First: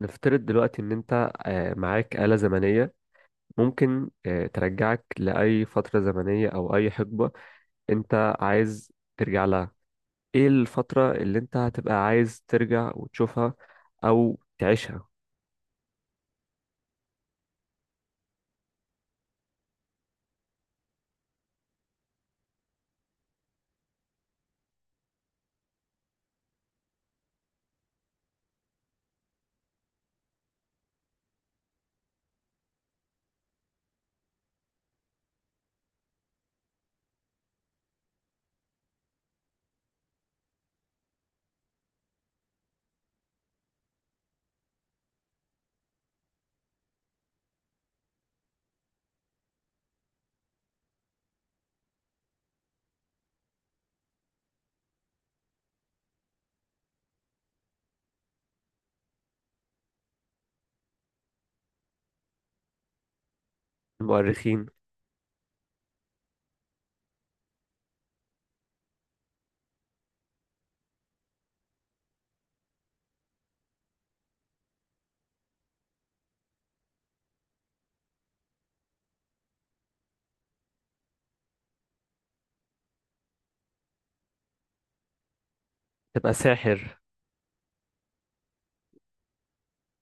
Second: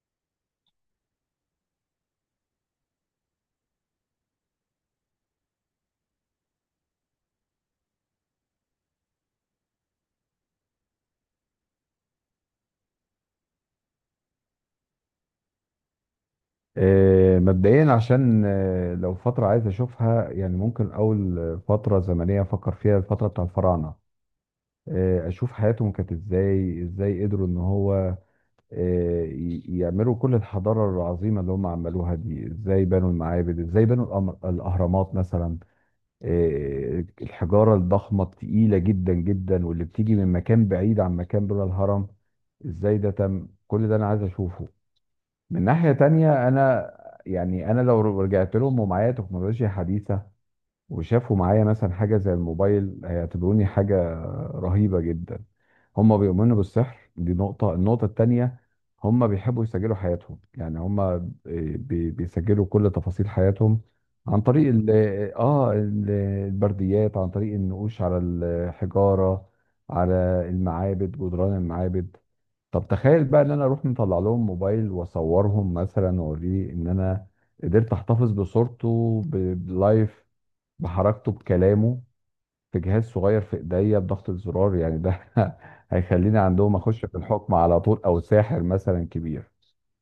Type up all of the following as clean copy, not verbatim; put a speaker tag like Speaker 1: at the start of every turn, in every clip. Speaker 1: نفترض دلوقتي إن أنت معاك آلة زمنية. ممكن ترجعك لأي فترة زمنية أو أي حقبة أنت عايز ترجع لها. إيه الفترة اللي أنت هتبقى عايز ترجع وتشوفها أو تعيشها؟
Speaker 2: مبدئيا، عشان لو فترة عايز أشوفها يعني، ممكن أول فترة زمنية أفكر فيها الفترة بتاع الفراعنة. أشوف حياتهم كانت إزاي، إزاي قدروا إن هو يعملوا كل الحضارة العظيمة اللي هم عملوها دي. إزاي بنوا المعابد، إزاي بنوا الأهرامات مثلا. الحجارة الضخمة التقيلة جدا جدا، واللي بتيجي من مكان بعيد عن مكان بلا الهرم، إزاي ده تم؟ كل ده أنا عايز أشوفه. من ناحية تانية أنا، يعني أنا لو رجعت لهم ومعايا تكنولوجيا حديثة وشافوا معايا مثلا حاجة زي الموبايل، هيعتبروني حاجة رهيبة جدا. هم بيؤمنوا بالسحر، دي نقطة. النقطة التانية، هم بيحبوا يسجلوا حياتهم، يعني هم بيسجلوا كل تفاصيل حياتهم عن
Speaker 1: المؤرخين.
Speaker 2: طريق ال البرديات، عن طريق النقوش على الحجارة، على المعابد، جدران المعابد. طب تخيل بقى ان انا اروح مطلع لهم موبايل واصورهم مثلا، واوريه ان انا قدرت احتفظ بصورته بلايف، بحركته، بكلامه، في جهاز صغير في ايديا بضغط الزرار يعني، ده
Speaker 1: تبقى
Speaker 2: هيخليني عندهم
Speaker 1: ساحر.
Speaker 2: اخش في الحكم على طول، او ساحر مثلا كبير.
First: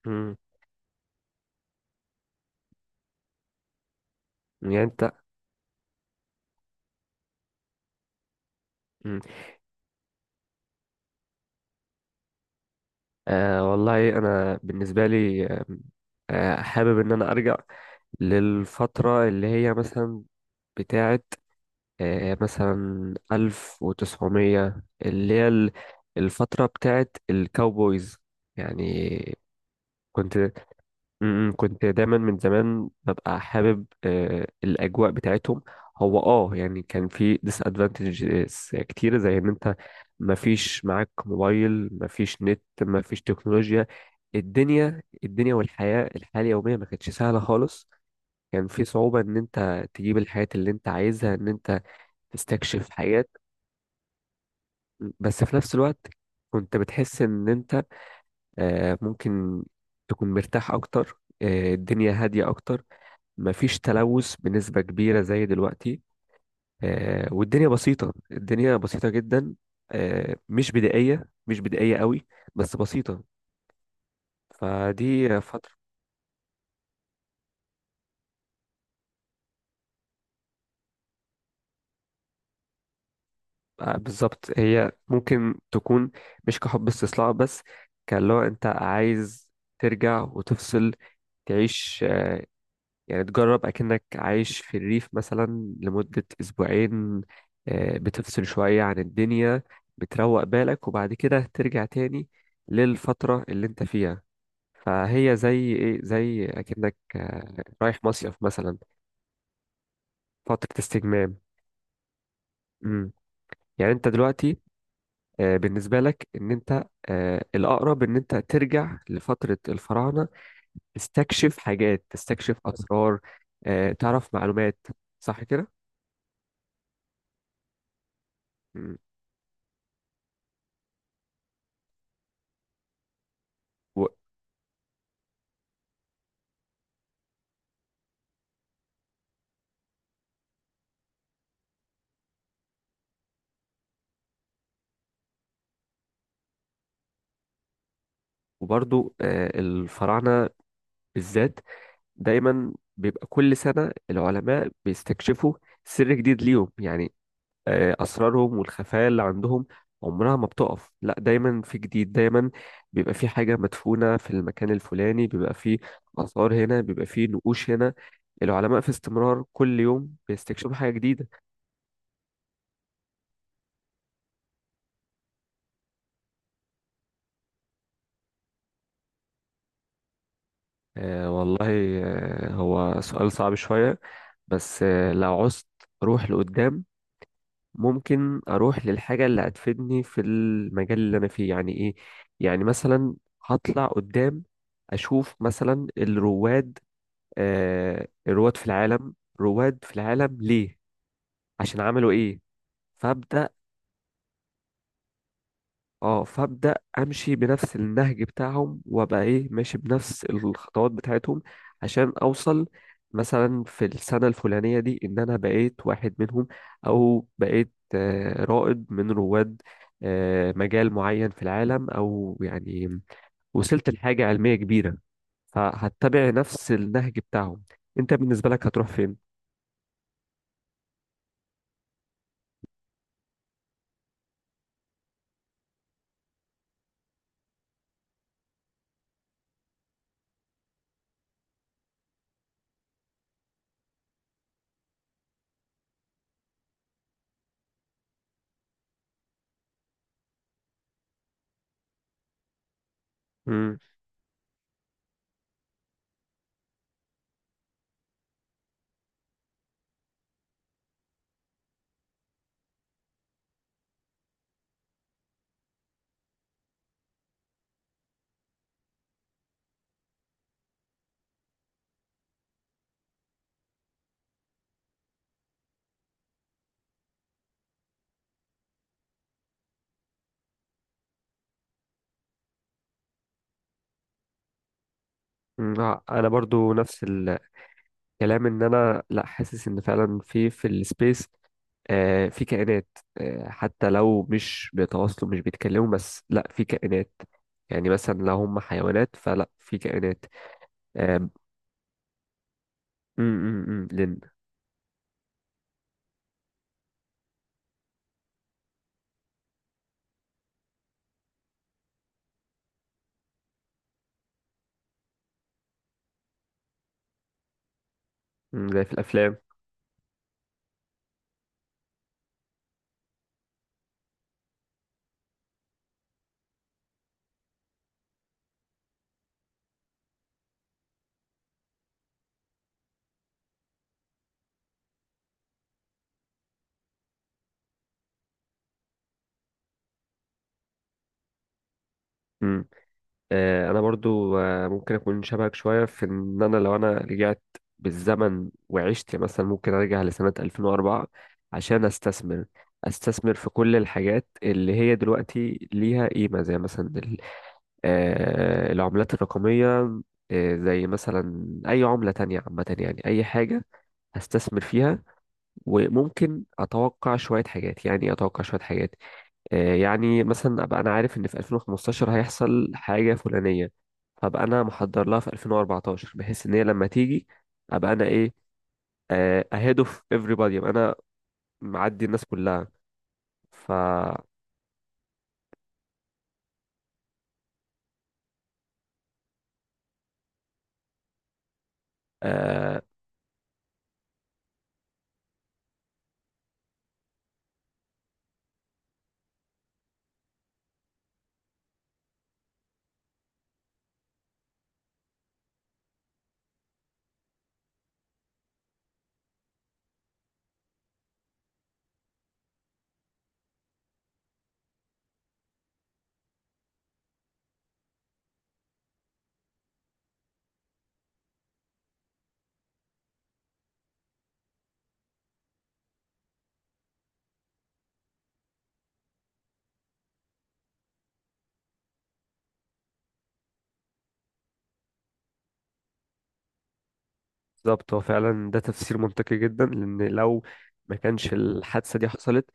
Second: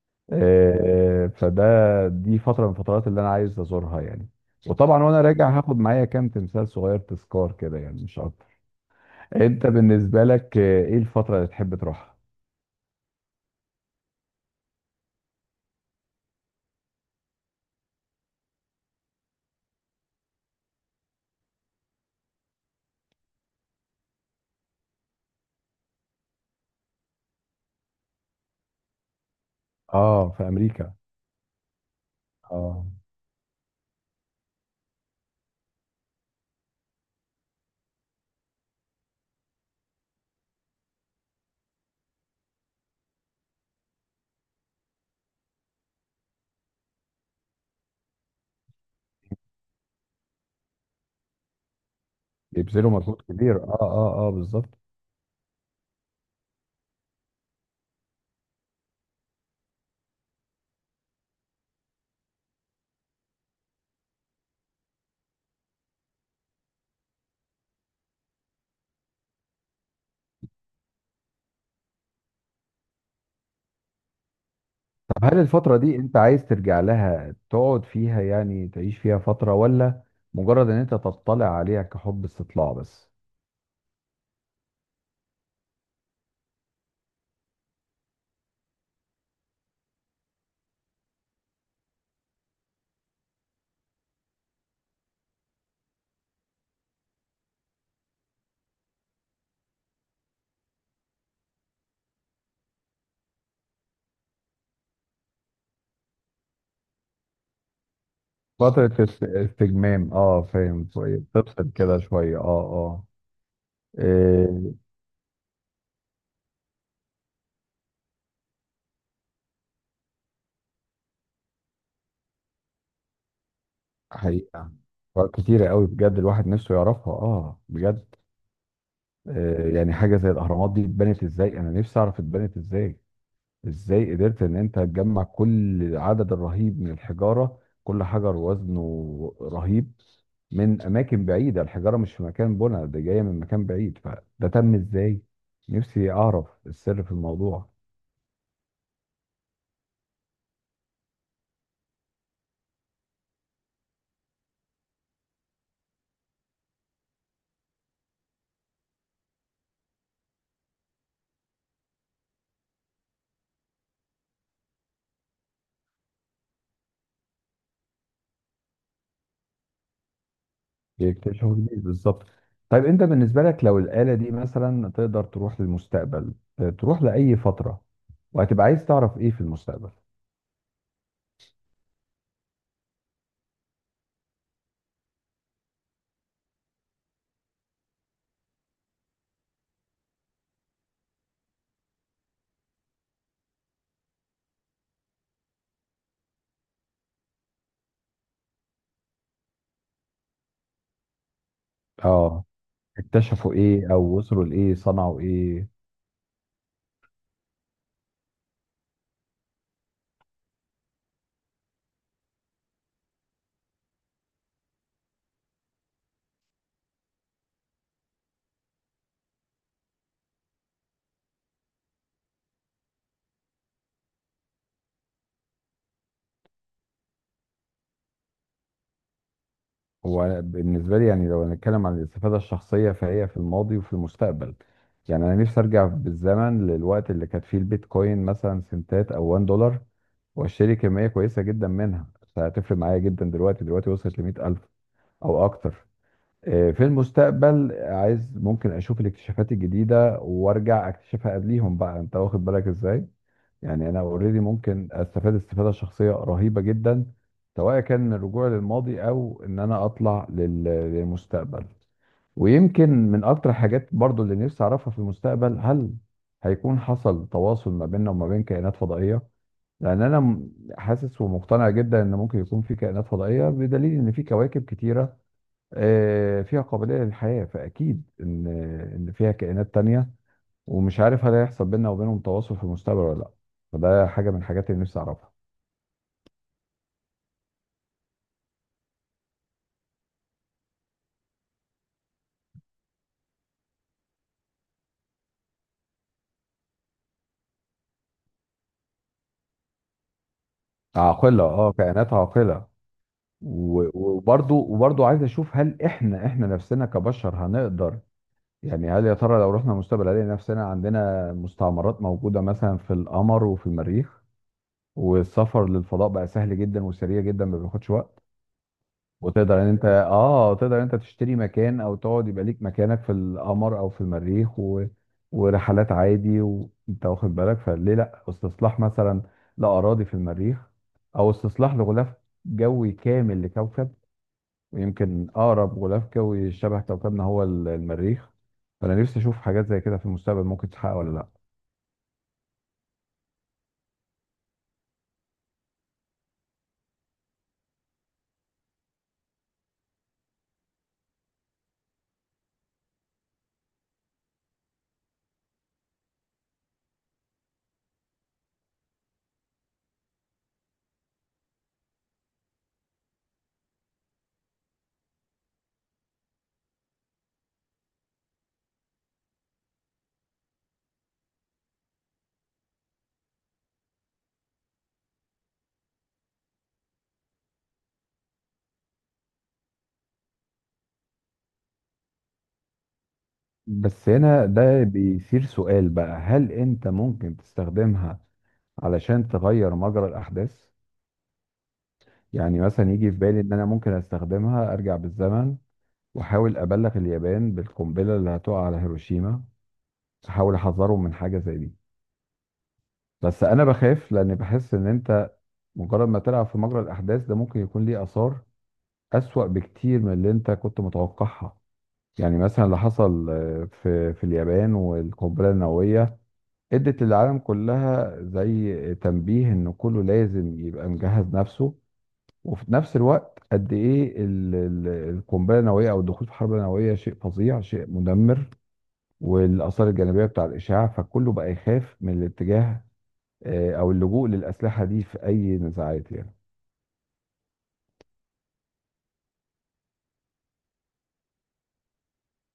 Speaker 1: مم.
Speaker 2: فده دي فتره من الفترات اللي انا عايز ازورها يعني.
Speaker 1: يعني
Speaker 2: وطبعا
Speaker 1: أنت.
Speaker 2: وانا راجع هاخد معايا كام تمثال صغير، تذكار كده يعني، مش اكتر.
Speaker 1: مم.
Speaker 2: انت بالنسبه لك، ايه الفتره اللي تحب تروحها؟
Speaker 1: آه والله أنا بالنسبة لي حابب إن أنا أرجع للفترة اللي هي مثلا بتاعة مثلا ألف وتسعمية اللي هي الفترة بتاعت الكاوبويز يعني.
Speaker 2: اه،
Speaker 1: كنت
Speaker 2: في امريكا، اه.
Speaker 1: م- م، كنت دايما من
Speaker 2: اه،
Speaker 1: زمان ببقى حابب الأجواء بتاعتهم. هو يعني كان في ديس ادفانتجز كتير، زي ان انت مفيش معاك موبايل، مفيش نت، مفيش تكنولوجيا. الدنيا والحياة اليومية ما كانتش سهلة خالص. كان في صعوبة ان انت تجيب الحياة اللي انت عايزها، ان انت تستكشف.
Speaker 2: بيبذلوا مجهود كبير، اه اه اه، بالظبط.
Speaker 1: بس في نفس الوقت كنت بتحس ان انت ممكن تكون مرتاح اكتر، الدنيا هادية اكتر، مفيش تلوث بنسبة كبيرة زي دلوقتي. والدنيا بسيطة، الدنيا بسيطة جدا، مش بدائية، مش بدائية قوي، بس بسيطة.
Speaker 2: طب هل
Speaker 1: فدي فترة.
Speaker 2: الفترة دي انت عايز ترجع لها تقعد فيها يعني، تعيش فيها فترة، ولا مجرد ان انت تطلع عليها كحب استطلاع بس؟
Speaker 1: بالظبط، هي ممكن تكون مش كحب استصلاح بس. كان لو انت عايز ترجع وتفصل تعيش، يعني تجرب أكنك عايش في الريف مثلا لمدة أسبوعين. بتفصل شوية عن الدنيا، بتروق بالك وبعد كده ترجع تاني للفترة اللي انت فيها. فهي زي ايه، زي أكنك رايح مصيف مثلا.
Speaker 2: فترة استجمام، اه،
Speaker 1: فترة
Speaker 2: فاهم، شوية
Speaker 1: استجمام.
Speaker 2: تفصل كده شوية، اه اه.
Speaker 1: مم. يعني انت دلوقتي
Speaker 2: إيه،
Speaker 1: بالنسبة لك، ان انت الأقرب ان انت ترجع لفترة الفراعنة، تستكشف حاجات، تستكشف أسرار، تعرف
Speaker 2: حقيقة
Speaker 1: معلومات، صح كده؟
Speaker 2: كتيرة قوي، بجد الواحد نفسه يعرفها، اه بجد.
Speaker 1: مم.
Speaker 2: إيه، يعني حاجة زي الأهرامات دي اتبنت ازاي، انا نفسي اعرف اتبنت ازاي. ازاي قدرت ان انت تجمع كل العدد الرهيب من الحجارة، كل حجر وزنه رهيب من اماكن بعيدة؟ الحجارة مش في مكان بنا ده، جاية من مكان بعيد، فده تم ازاي؟ نفسي اعرف السر في الموضوع.
Speaker 1: وبرضو الفراعنة بالذات دايما بيبقى كل سنة العلماء بيستكشفوا سر جديد ليهم يعني. أسرارهم والخفايا اللي عندهم عمرها ما بتقف، لا دايما في جديد، دايما بيبقى في حاجة مدفونة في المكان الفلاني، بيبقى في آثار هنا، بيبقى في نقوش هنا. العلماء في استمرار كل يوم بيستكشفوا حاجة جديدة.
Speaker 2: يكتشفوا جديد بالظبط. طيب انت بالنسبة لك، لو الآلة دي مثلا تقدر تروح للمستقبل، تروح لأي فترة، وهتبقى عايز تعرف ايه في المستقبل؟
Speaker 1: آه والله، هو سؤال صعب شوية. بس لو عوزت روح لقدام، ممكن اروح للحاجه اللي هتفيدني في المجال اللي انا فيه، يعني ايه؟ يعني مثلا هطلع قدام، اشوف مثلا الرواد، الرواد في العالم، رواد في العالم ليه، عشان عملوا ايه.
Speaker 2: اه،
Speaker 1: فابدا
Speaker 2: اكتشفوا ايه، او وصلوا لايه، صنعوا ايه.
Speaker 1: اه فابدا امشي بنفس النهج بتاعهم، وابقى ايه، ماشي بنفس الخطوات بتاعتهم عشان اوصل مثلا في السنه الفلانيه دي ان انا بقيت واحد منهم، او بقيت رائد من رواد مجال معين في العالم، او يعني وصلت لحاجه علميه كبيره. فهتبع نفس النهج بتاعهم. انت بالنسبه لك هتروح فين؟
Speaker 2: هو بالنسبة لي يعني، لو هنتكلم عن الاستفادة الشخصية، فهي في الماضي وفي المستقبل. يعني أنا نفسي أرجع بالزمن للوقت اللي كانت فيه البيتكوين مثلا سنتات أو $1، وأشتري كمية كويسة جدا منها، فهتفرق معايا جدا دلوقتي. دلوقتي وصلت لمئة ألف أو أكتر. في المستقبل عايز ممكن أشوف الاكتشافات الجديدة وأرجع أكتشفها قبليهم بقى، أنت واخد بالك إزاي؟
Speaker 1: مم.
Speaker 2: يعني انا اوريدي ممكن استفاد استفاده شخصيه رهيبه جدا، سواء كان من الرجوع للماضي، او ان انا اطلع للمستقبل. ويمكن من اكتر حاجات برضو اللي نفسي اعرفها في المستقبل، هل هيكون حصل تواصل ما بيننا وما بين كائنات فضائية؟ لان انا حاسس ومقتنع جدا ان ممكن يكون في كائنات فضائية، بدليل ان في كواكب كتيرة فيها قابلية للحياة، فاكيد ان فيها كائنات تانية. ومش عارف هل هيحصل بيننا وبينهم تواصل في المستقبل ولا لا، فده حاجه من الحاجات اللي نفسي اعرفها.
Speaker 1: مم. انا برضو نفس الكلام، ان انا لا حاسس ان فعلا في السبيس في كائنات، حتى لو مش بيتواصلوا مش بيتكلموا، بس لا في كائنات. يعني مثلا لو هم حيوانات فلا في كائنات. آم،
Speaker 2: عاقله، اه، كائنات عاقله.
Speaker 1: أم، أم، أم،
Speaker 2: و-
Speaker 1: لن.
Speaker 2: وبرضو وبرضو عايز اشوف هل احنا، نفسنا كبشر هنقدر، يعني هل يا ترى لو رحنا المستقبل هنلاقي نفسنا عندنا مستعمرات موجوده مثلا في القمر وفي المريخ، والسفر للفضاء بقى سهل جدا وسريع جدا، ما بياخدش وقت.
Speaker 1: زي في الافلام.
Speaker 2: وتقدر ان انت اه، تقدر ان انت تشتري مكان او تقعد يبقى ليك مكانك في القمر او في المريخ، و... ورحلات عادي وانت واخد بالك. فليه لا استصلاح مثلا لاراضي في المريخ، او استصلاح لغلاف جوي كامل لكوكب؟ ويمكن اقرب غلاف جوي شبه كوكبنا هو المريخ. فانا نفسي اشوف حاجات زي كده في المستقبل ممكن تتحقق ولا لا.
Speaker 1: أم. آه، انا برضو ممكن اكون شبهك شويه في ان انا لو انا رجعت بالزمن وعشت، يعني مثلا ممكن ارجع لسنه 2004 عشان استثمر في كل الحاجات اللي هي دلوقتي ليها قيمه، زي مثلا العملات الرقمية، زي مثلا أي عملة تانية عامة، يعني أي حاجة هستثمر فيها. وممكن أتوقع شوية حاجات، يعني إيه أتوقع شوية حاجات؟ يعني مثلا أبقى أنا عارف إن في 2015 هيحصل حاجة فلانية، فأبقى أنا محضر لها في 2014، بحيث إن هي لما تيجي أبقى أنا إيه، أهيد أوف everybody، أبقى أنا معدي الناس كلها. ف
Speaker 2: بس هنا ده بيثير سؤال بقى، هل انت ممكن تستخدمها علشان تغير مجرى الاحداث؟ يعني
Speaker 1: آه،
Speaker 2: مثلا يجي في بالي ان انا ممكن استخدمها ارجع بالزمن، واحاول ابلغ اليابان بالقنبله اللي هتقع على هيروشيما، احاول احذرهم من حاجه زي دي. بس انا بخاف، لان بحس ان انت مجرد ما تلعب في مجرى الاحداث ده، ممكن يكون ليه اثار اسوأ بكتير من اللي انت كنت متوقعها. يعني مثلا اللي حصل في اليابان والقنبله النوويه ادت للعالم كلها زي تنبيه، ان كله لازم يبقى مجهز نفسه. وفي نفس الوقت قد ايه القنبله النوويه او الدخول في حرب نوويه شيء فظيع، شيء مدمر، والاثار الجانبيه بتاع الاشعاع، فكله بقى يخاف من الاتجاه او اللجوء للاسلحه دي في اي نزاعات يعني.
Speaker 1: بالظبط، هو فعلا ده تفسير منطقي جدا، لأن لو ما كانش الحادثة دي حصلت،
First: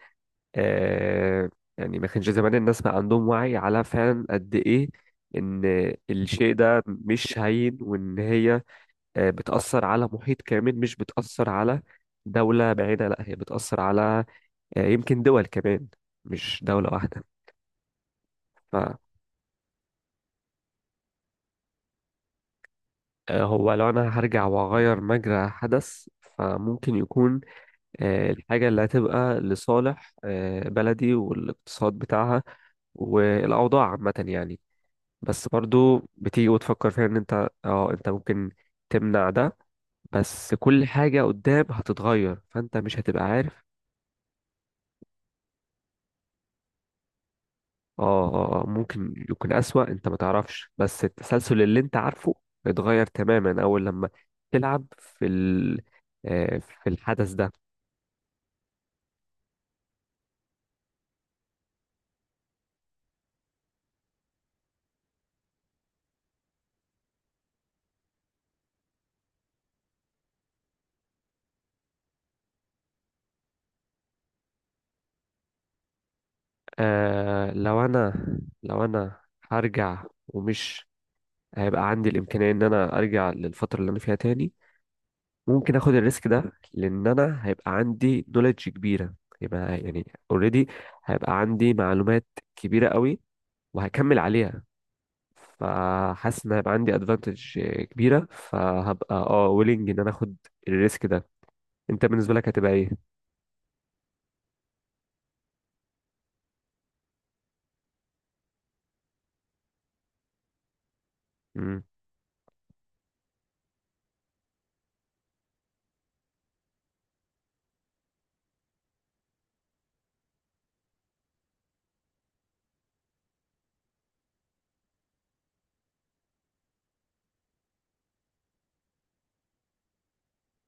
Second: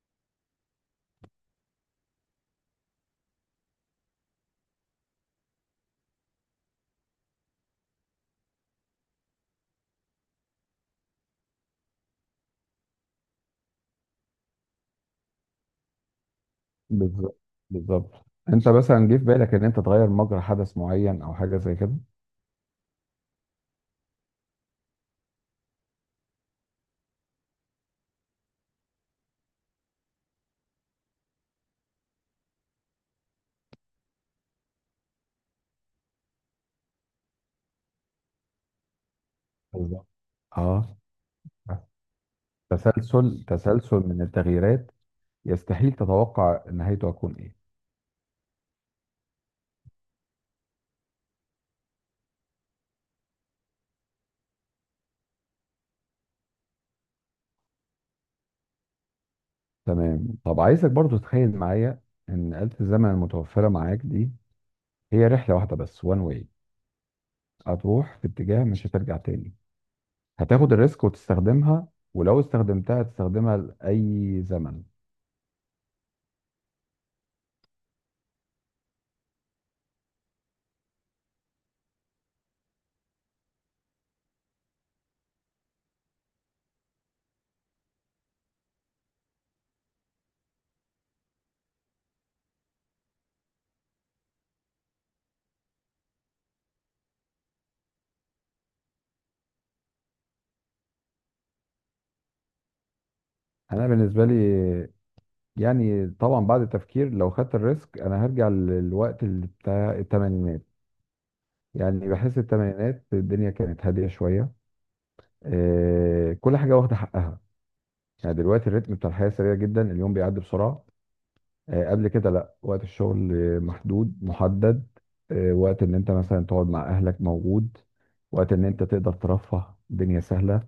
Speaker 1: آه يعني ما كانش زمان الناس ما عندهم وعي على فعلا قد ايه ان الشيء ده مش هين، وان هي بتأثر على محيط كامل، مش بتأثر على دولة بعيدة، لا هي بتأثر على يمكن دول كمان، مش دولة واحدة.
Speaker 2: بالظبط، بالظبط. انت مثلا جه في بالك ان انت تغير مجرى حدث معين او حاجه زي كده؟
Speaker 1: فهو لو انا هرجع واغير مجرى حدث، فممكن يكون الحاجة اللي هتبقى لصالح بلدي والاقتصاد بتاعها والأوضاع عامة يعني. بس برضو بتيجي وتفكر فيها ان انت ممكن تمنع ده.
Speaker 2: بالظبط.
Speaker 1: بس كل
Speaker 2: اه،
Speaker 1: حاجة قدام هتتغير فانت مش هتبقى
Speaker 2: تسلسل،
Speaker 1: عارف.
Speaker 2: تسلسل من التغييرات يستحيل تتوقع نهايته هتكون ايه.
Speaker 1: ممكن يكون اسوأ، انت ما تعرفش، بس التسلسل اللي انت عارفه اتغير تماما اول لما تلعب في ال آه، في الحدث ده.
Speaker 2: تمام، طب عايزك برضو تتخيل معايا ان آلة الزمن المتوفرة معاك دي هي رحلة واحدة بس، وان واي هتروح في اتجاه مش هترجع تاني. هتاخد الريسك وتستخدمها؟ ولو استخدمتها هتستخدمها لأي زمن؟
Speaker 1: آه لو انا هرجع، ومش هيبقى عندي الامكانية ان انا ارجع للفترة اللي انا فيها تاني، ممكن اخد الريسك ده لان انا هيبقى عندي نوليدج كبيره. يبقى يعني اوريدي هيبقى عندي معلومات كبيره قوي وهكمل عليها. فحاسس ان هيبقى عندي ادفانتج كبيره، فهبقى ويلنج ان انا اخد الريسك ده. انت بالنسبه لك هتبقى ايه؟
Speaker 2: أنا بالنسبة لي، يعني طبعا بعد التفكير لو خدت الريسك، أنا هرجع للوقت اللي بتاع التمانينات.
Speaker 1: امم
Speaker 2: يعني بحس التمانينات الدنيا كانت هادية شوية. كل حاجة واخدة حقها. يعني دلوقتي الريتم بتاع الحياة سريع جدا، اليوم بيعدي بسرعة. قبل كده لا، وقت الشغل محدود محدد. وقت ان انت مثلا تقعد مع اهلك موجود، وقت ان انت تقدر ترفه، الدنيا سهلة.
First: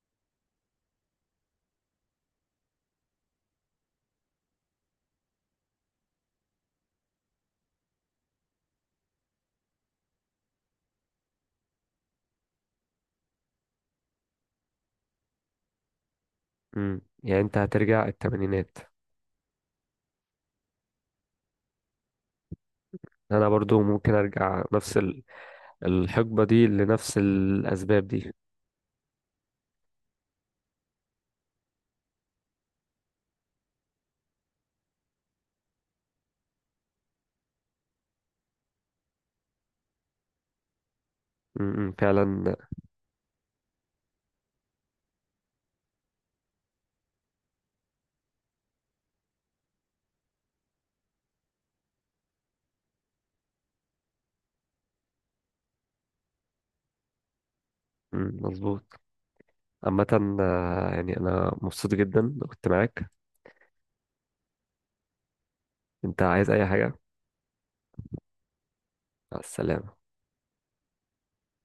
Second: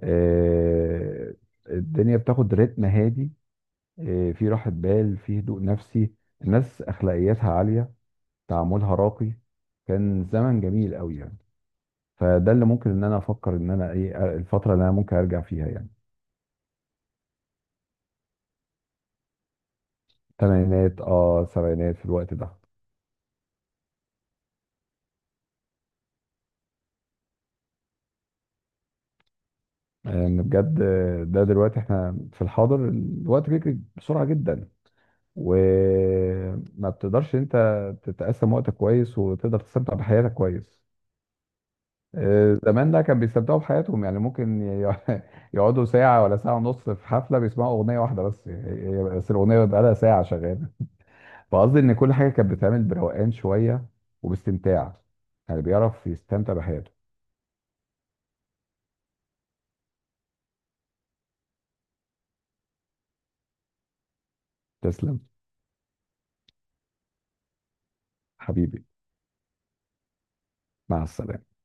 Speaker 2: آه، الدنيا بتاخد رتم هادي. في راحة بال، في هدوء نفسي. الناس اخلاقياتها عالية، تعاملها راقي. كان زمن جميل قوي يعني. فده اللي ممكن ان انا افكر ان انا ايه الفترة اللي انا ممكن ارجع فيها يعني.
Speaker 1: يعني انت هترجع الثمانينات.
Speaker 2: تمانينات، اه، سبعينات، في الوقت ده.
Speaker 1: انا برضو ممكن ارجع نفس الحقبه دي لنفس الاسباب دي.
Speaker 2: ان بجد ده دلوقتي احنا في الحاضر، الوقت بيجري بسرعه جدا، وما بتقدرش انت تتقسم وقتك كويس وتقدر تستمتع بحياتك كويس.
Speaker 1: فعلا.
Speaker 2: زمان ده كان بيستمتعوا بحياتهم يعني. ممكن يقعدوا ساعه ولا ساعه ونص في حفله بيسمعوا اغنيه واحده بس، بس الاغنيه بقى لها ساعه شغاله. فقصدي ان كل حاجه كانت بتتعمل بروقان شويه وباستمتاع، يعني بيعرف يستمتع بحياته.
Speaker 1: مظبوط. عامة يعني أنا مبسوط جدا إن كنت معاك.
Speaker 2: تسلم،
Speaker 1: انت عايز اي حاجة؟
Speaker 2: حبيبي.
Speaker 1: مع السلامة.
Speaker 2: مع السلامه.